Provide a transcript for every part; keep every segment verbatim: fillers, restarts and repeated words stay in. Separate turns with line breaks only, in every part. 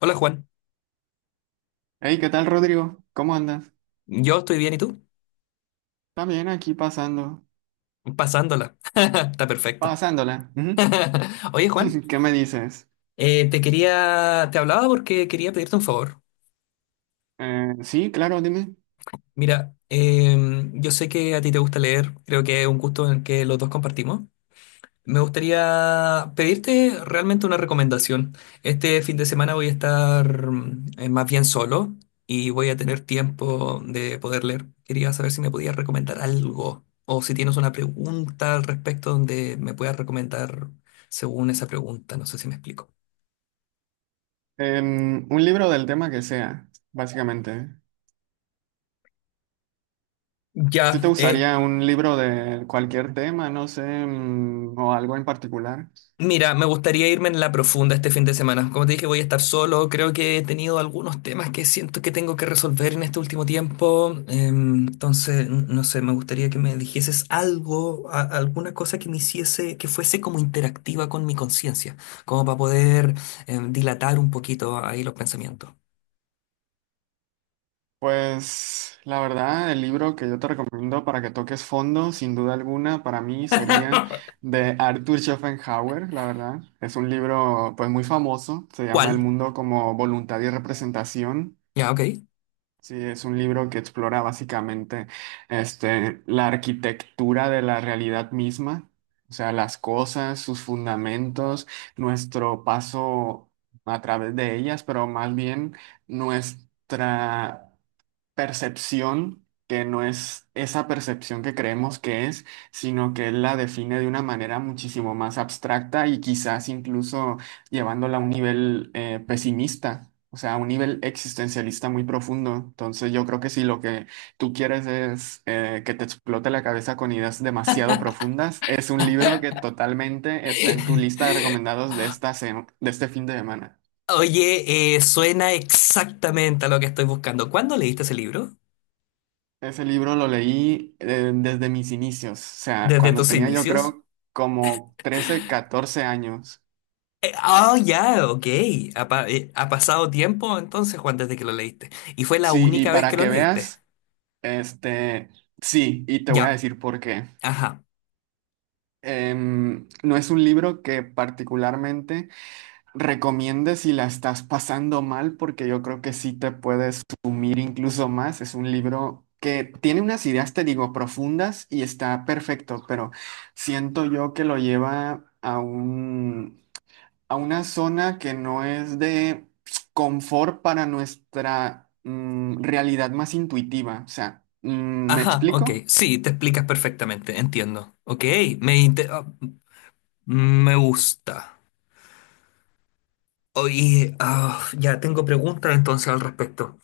Hola Juan,
Hey, ¿qué tal, Rodrigo? ¿Cómo andas?
yo estoy bien, ¿y tú?
También aquí pasando,
Pasándola. Está perfecto.
pasándola. Ujú.
Oye Juan,
¿Qué me dices?
eh, te quería, te hablaba porque quería pedirte un favor.
Eh, sí, claro, dime.
Mira, em, yo sé que a ti te gusta leer, creo que es un gusto en el que los dos compartimos. Me gustaría pedirte realmente una recomendación. Este fin de semana voy a estar mm, eh, más bien solo y voy a tener tiempo de poder leer. Quería saber si me podías recomendar algo o si tienes una pregunta al respecto donde me puedas recomendar según esa pregunta. No sé si me explico.
Em, un libro del tema que sea, básicamente. ¿Sí te
Ya, eh,
gustaría un libro de cualquier tema, no sé, mm, o algo en particular?
mira, me gustaría irme en la profunda este fin de semana. Como te dije, voy a estar solo. Creo que he tenido algunos temas que siento que tengo que resolver en este último tiempo. Em, entonces, n- no sé, me gustaría que me dijeses algo, a- alguna cosa que me hiciese, que fuese como interactiva con mi conciencia, como para poder em, dilatar un poquito ahí los pensamientos.
Pues la verdad, el libro que yo te recomiendo para que toques fondo, sin duda alguna, para mí sería de Arthur Schopenhauer, la verdad. Es un libro pues muy famoso, se llama El
¿Cuál?
mundo como voluntad y representación.
Ya, ok.
Sí, es un libro que explora básicamente este, la arquitectura de la realidad misma, o sea, las cosas, sus fundamentos, nuestro paso a través de ellas, pero más bien nuestra percepción que no es esa percepción que creemos que es, sino que él la define de una manera muchísimo más abstracta y quizás incluso llevándola a un nivel eh, pesimista, o sea, a un nivel existencialista muy profundo. Entonces yo creo que si lo que tú quieres es eh, que te explote la cabeza con ideas demasiado profundas, es un libro que totalmente está en tu lista de recomendados de esta, se- de este fin de semana.
Oye, eh, suena exactamente a lo que estoy buscando. ¿Cuándo leíste ese libro?
Ese libro lo leí eh, desde mis inicios, o sea,
¿Desde
cuando
tus
tenía yo
inicios?
creo como trece, catorce años.
Eh, Ah, ya, ok. Ha, pa- eh, ha pasado tiempo entonces, Juan, desde que lo leíste. ¿Y fue la
Sí, y
única vez que
para
lo
que
leíste?
veas, este, sí, y te voy a
Ya,
decir por qué.
ajá,
Em, no es un libro que particularmente recomiende si la estás pasando mal, porque yo creo que sí te puedes sumir incluso más. Es un libro que tiene unas ideas, te digo, profundas y está perfecto, pero siento yo que lo lleva a un a una zona que no es de confort para nuestra mm, realidad más intuitiva. O sea, mm, ¿me
ajá, ok.
explico?
Sí, te explicas perfectamente, entiendo. Ok, me, inte- ah, mm, me gusta. Oye, ah, ya tengo preguntas entonces al respecto.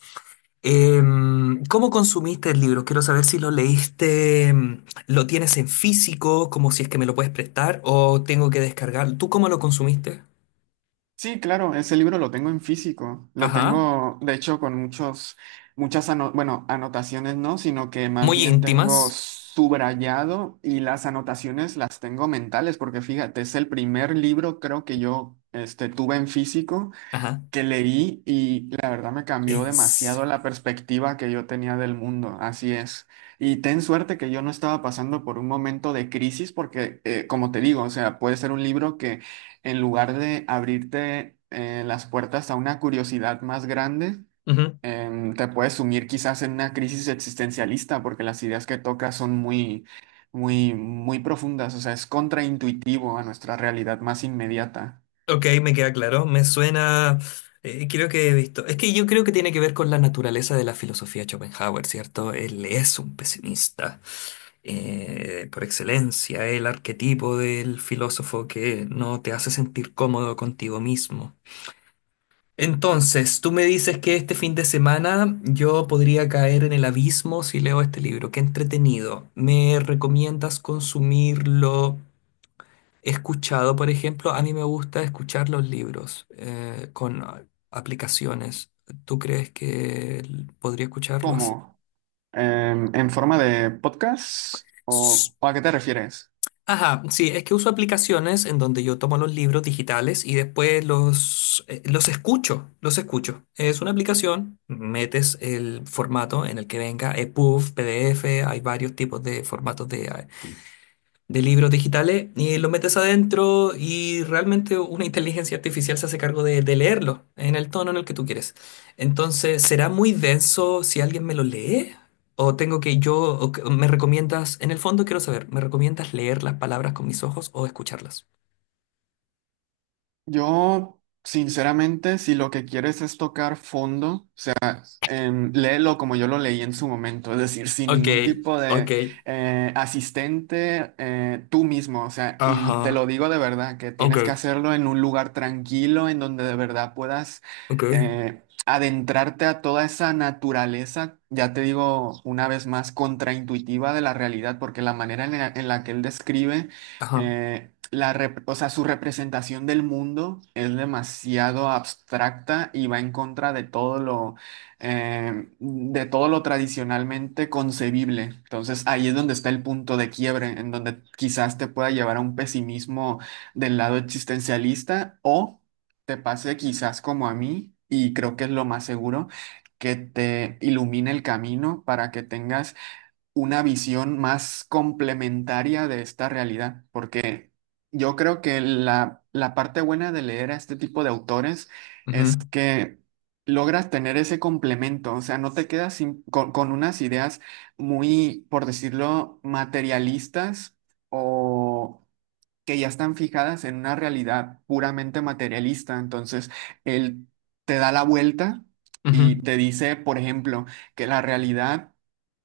Em, ¿cómo consumiste el libro? Quiero saber si lo leíste, em, lo tienes en físico, como si es que me lo puedes prestar, o tengo que descargar. ¿Tú cómo lo consumiste?
Sí, claro, ese libro lo tengo en físico. Lo
Ajá,
tengo, de hecho, con muchos, muchas ano- bueno, anotaciones no, sino que más
muy
bien tengo
íntimas.
subrayado y las anotaciones las tengo mentales, porque fíjate, es el primer libro creo que yo este, tuve en físico.
Ajá.
Que leí y la verdad me cambió
En
demasiado la
serio.
perspectiva que yo tenía del mundo, así es. Y ten suerte que yo no estaba pasando por un momento de crisis porque, eh, como te digo, o sea, puede ser un libro que en lugar de abrirte eh, las puertas a una curiosidad más grande,
Ujú.
em, te puede sumir quizás en una crisis existencialista porque las ideas que toca son muy... Muy, muy profundas, o sea, es contraintuitivo a nuestra realidad más inmediata.
Ok, me queda claro. Me suena. Eh, creo que he visto. Es que yo creo que tiene que ver con la naturaleza de la filosofía de Schopenhauer, ¿cierto? Él es un pesimista eh, por excelencia, el arquetipo del filósofo que no te hace sentir cómodo contigo mismo. Entonces, tú me dices que este fin de semana yo podría caer en el abismo si leo este libro. Qué entretenido. ¿Me recomiendas consumirlo? He escuchado, por ejemplo, a mí me gusta escuchar los libros eh, con a- aplicaciones. ¿Tú crees que l- podría escucharlos?
¿Cómo? Em, ¿en forma de podcast
S-
o ¿o a qué te refieres?
Ajá, sí, es que uso aplicaciones en donde yo tomo los libros digitales y después los, eh, los escucho, los escucho. Es una aplicación, metes el formato en el que venga, E P U B, P D F, hay varios tipos de formatos de eh, de libros digitales y los metes adentro y realmente una inteligencia artificial se hace cargo de, de leerlo en el tono en el que tú quieres. Entonces, ¿será muy denso si alguien me lo lee? ¿O tengo que yo, o que- me recomiendas, en el fondo quiero saber, ¿me recomiendas leer las palabras con mis ojos o escucharlas?
Yo, sinceramente, si lo que quieres es tocar fondo, em, léelo como yo lo leí en su momento, es decir, sin
Ok,
ningún tipo
ok,
de eh, asistente, eh, tú mismo, o sea, y te lo
ajá,
digo de verdad, que
ok,
tienes que hacerlo en un lugar tranquilo, en donde de verdad puedas
ok,
eh, adentrarte a toda esa naturaleza, ya te digo una vez más, contraintuitiva de la realidad, porque la manera en la, en la que él describe...
ajá,
eh, la rep- O sea, su representación del mundo es demasiado abstracta y va en contra de todo lo, eh, de todo lo tradicionalmente concebible. Entonces ahí es donde está el punto de quiebre, en donde quizás te pueda llevar a un pesimismo del lado existencialista o te pase quizás como a mí, y creo que es lo más seguro, que te ilumine el camino para que tengas una visión más complementaria de esta realidad, porque yo creo que la, la parte buena de leer a este tipo de autores es
ujú,
que logras tener ese complemento, o sea, no te quedas sin- con, con unas ideas muy, por decirlo, materialistas. O que ya están fijadas en una realidad puramente materialista. Entonces, él te da la vuelta
ujú.
y te dice, por ejemplo, que la realidad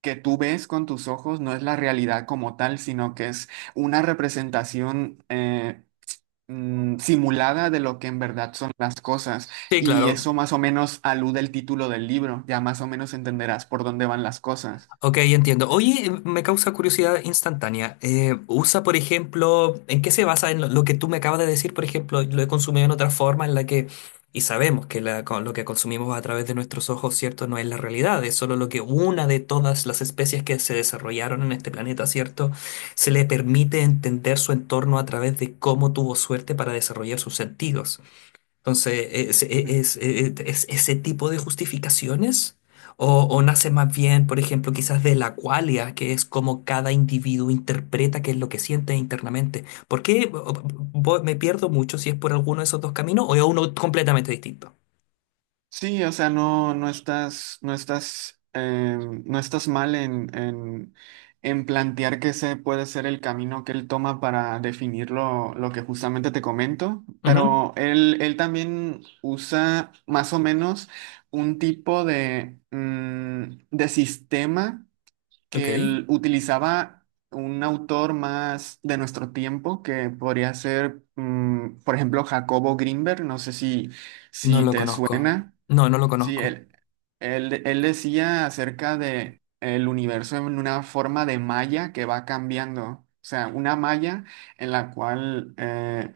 que tú ves con tus ojos no es la realidad como tal, sino que es una representación eh, mm, simulada de lo que en verdad son las cosas.
Sí,
Y
claro,
eso más o menos alude el título del libro, ya más o menos entenderás por dónde van las cosas.
ok, entiendo. Oye, me causa curiosidad instantánea. Eh, usa, por ejemplo, ¿en qué se basa en lo, lo que tú me acabas de decir? Por ejemplo, lo he consumido en otra forma en la que, y sabemos que la- con lo que consumimos a través de nuestros ojos, ¿cierto? No es la realidad, es solo lo que una de todas las especies que se desarrollaron en este planeta, ¿cierto? Se le permite entender su entorno a través de cómo tuvo suerte para desarrollar sus sentidos. Entonces, ¿es,
Ujú.
es- es- es ese tipo de justificaciones? O, o nace más bien, por ejemplo, quizás de la cualia, ¿que es como cada individuo interpreta qué es lo que siente internamente? ¿Por qué bo- bo- me pierdo mucho si es por alguno de esos dos caminos o es uno completamente distinto?
Sí, o sea, no, no estás, no estás, eh, no estás mal en, en, en plantear que ese puede ser el camino que él toma para definir lo, lo que justamente te comento,
Ujú.
pero él, él también usa más o menos un tipo de, mm, de sistema que
Ok,
él utilizaba un autor más de nuestro tiempo, que podría ser, mm, por ejemplo, Jacobo Grinberg, no sé si,
no
si
lo
te
conozco.
suena.
No, no lo
Sí,
conozco.
él, él, él decía acerca de el universo en una forma de malla que va cambiando. O sea, una malla en la cual eh,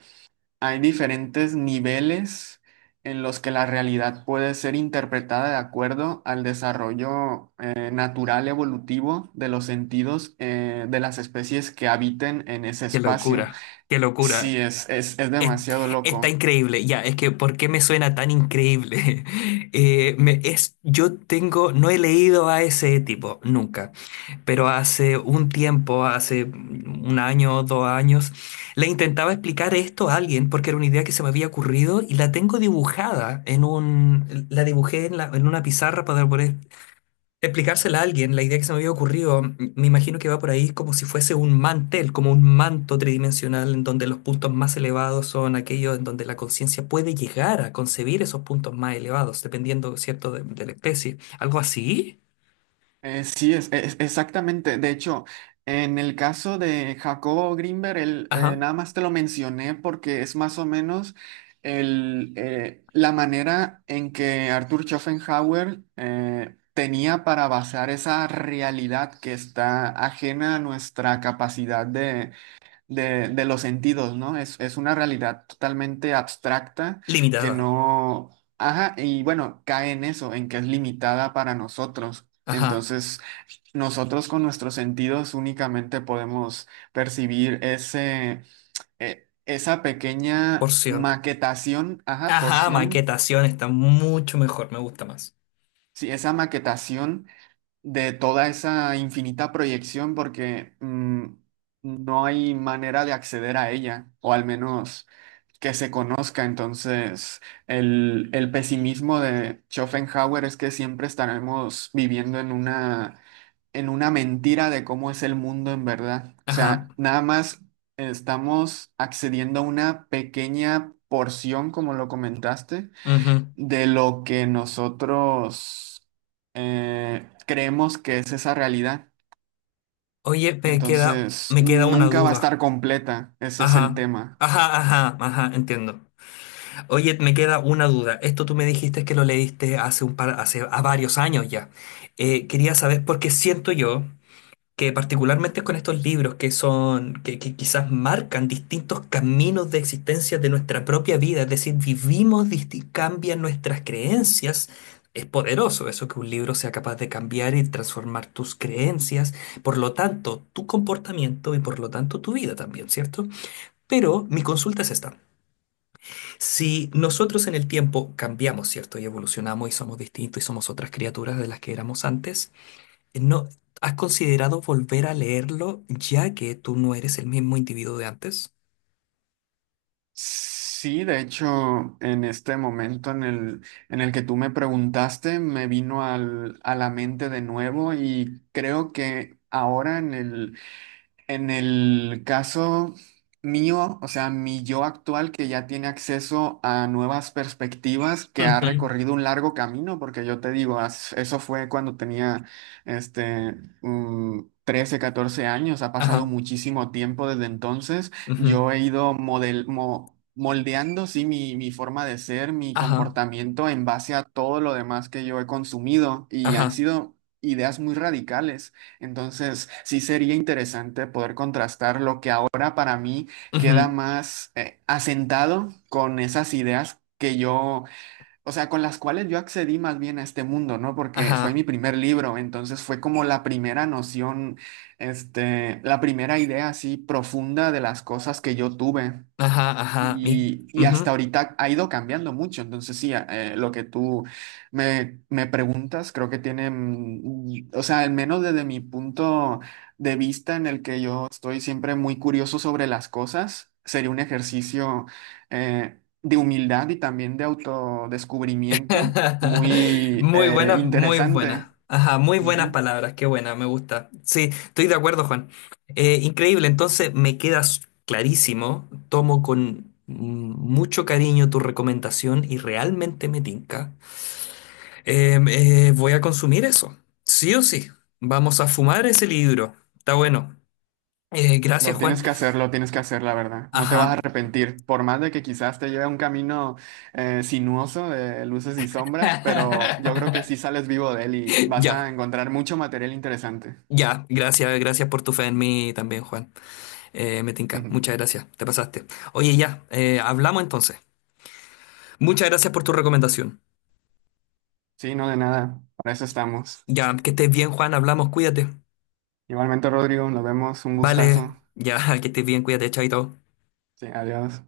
hay diferentes niveles en los que la realidad puede ser interpretada de acuerdo al desarrollo eh, natural evolutivo de los sentidos eh, de las especies que habiten en ese
Qué
espacio.
locura, qué locura.
Sí, es, es, es
Es-
demasiado
Está
loco.
increíble, ya, es que ¿por qué me suena tan increíble? Eh, me- es, yo tengo, no he leído a ese tipo nunca, pero hace un tiempo, hace un año o dos años, le intentaba explicar esto a alguien porque era una idea que se me había ocurrido y la tengo dibujada en un, la dibujé en, la- en una pizarra para poder explicársela a alguien, la idea que se me había ocurrido, m- me imagino que va por ahí como si fuese un mantel, como un manto tridimensional en donde los puntos más elevados son aquellos en donde la conciencia puede llegar a concebir esos puntos más elevados, dependiendo, ¿cierto?, de, de la especie. Algo así.
Eh, sí, es, es- exactamente. De hecho, en el caso de Jacobo Grinberg, él, eh,
Ajá.
nada más te lo mencioné porque es más o menos el, eh, la manera en que Arthur Schopenhauer eh, tenía para basar esa realidad que está ajena a nuestra capacidad de, de, de los sentidos, ¿no? Es, es una realidad totalmente abstracta que
Limitada.
no... Ajá, y bueno, cae en eso, en que es limitada para nosotros.
Ajá.
Entonces... Nosotros con nuestros sentidos únicamente podemos percibir ese, e- esa pequeña
Porción.
maquetación, ajá,
Ajá,
porción,
maquetación está mucho mejor, me gusta más.
sí, esa maquetación de toda esa infinita proyección porque mm, no hay manera de acceder a ella, o al menos que se conozca. Entonces, el, el pesimismo de Schopenhauer es que siempre estaremos viviendo en una, en una mentira de cómo es el mundo en verdad. O
Ajá,
sea, nada más estamos accediendo a una pequeña porción, como lo comentaste
ujú.
de lo que nosotros eh, creemos que es esa realidad.
Oye, me queda,
Entonces,
me queda una
nunca va a
duda.
estar completa, ese es el
Ajá.
tema.
Ajá, ajá, ajá, entiendo. Oye, me queda una duda. Esto tú me dijiste que lo leíste hace un par, hace a varios años ya. Eh, quería saber porque siento yo que particularmente con estos libros que son, que, que quizás marcan distintos caminos de existencia de nuestra propia vida, es decir, vivimos, disti- cambian nuestras creencias. Es poderoso eso que un libro sea capaz de cambiar y transformar tus creencias, por lo tanto, tu comportamiento y por lo tanto tu vida también, ¿cierto? Pero mi consulta es esta. Si nosotros en el tiempo cambiamos, ¿cierto? Y evolucionamos y somos distintos y somos otras criaturas de las que éramos antes, ¿no has considerado volver a leerlo ya que tú no eres el mismo individuo de antes?
Sí, de hecho, en este momento en el, en el que tú me preguntaste, me vino al- a la mente de nuevo y creo que ahora en el En el caso mío, o sea, mi yo actual que ya tiene acceso a nuevas perspectivas, que ha
Ujú.
recorrido un largo camino, porque yo te digo, as- eso fue cuando tenía este, mm, trece, catorce años, ha pasado
Ajá,
muchísimo tiempo desde entonces,
ujú,
yo he ido model, mo- moldeando, sí, mi, mi forma de ser, mi
ajá,
comportamiento en base a todo lo demás que yo he consumido y han
ajá,
sido ideas muy radicales. Entonces, sí sería interesante poder contrastar lo que ahora para mí queda
ujú,
más eh, asentado con esas ideas que yo, o sea, con las cuales yo accedí más bien a este mundo, ¿no? Porque fue
ajá,
mi primer libro, entonces fue como la primera noción, este, la primera idea así profunda de las cosas que yo tuve.
ajá, ajá, y,
Y, y hasta
ujú.
ahorita ha ido cambiando mucho. Entonces, sí, a- eh, lo que tú me, me preguntas, creo que tiene, mm, o sea, al menos desde mi punto de vista en el que yo estoy siempre muy curioso sobre las cosas, sería un ejercicio eh, de humildad y también de autodescubrimiento muy
Muy
eh,
buenas, muy buenas.
interesante.
Ajá, muy buenas
Ujú.
palabras, qué buena, me gusta. Sí, estoy de acuerdo, Juan. Eh, increíble, entonces me quedas clarísimo. Tomo con mucho cariño tu recomendación y realmente me tinca. Eh, eh, voy a consumir eso, sí o sí. Vamos a fumar ese libro. Está bueno. Eh, gracias,
Lo
Juan.
tienes que hacer, lo tienes que hacer, la verdad. No te
Ajá.
vas a arrepentir, por más de que quizás te lleve a un camino eh, sinuoso de luces y sombras, pero yo creo que sí sales vivo de él y vas a
Ya,
encontrar mucho material interesante.
ya, gracias, gracias por tu fe en mí también, Juan. Eh, me tinca. Muchas gracias. Te pasaste. Oye, ya. Eh, hablamos entonces. Muchas gracias por tu recomendación.
Sí, no, de nada, para eso estamos.
Ya, que estés bien, Juan. Hablamos. Cuídate.
Igualmente, Rodrigo, nos vemos, un
Vale.
gustazo.
Ya, que estés bien. Cuídate. Chaito.
Sí, adiós.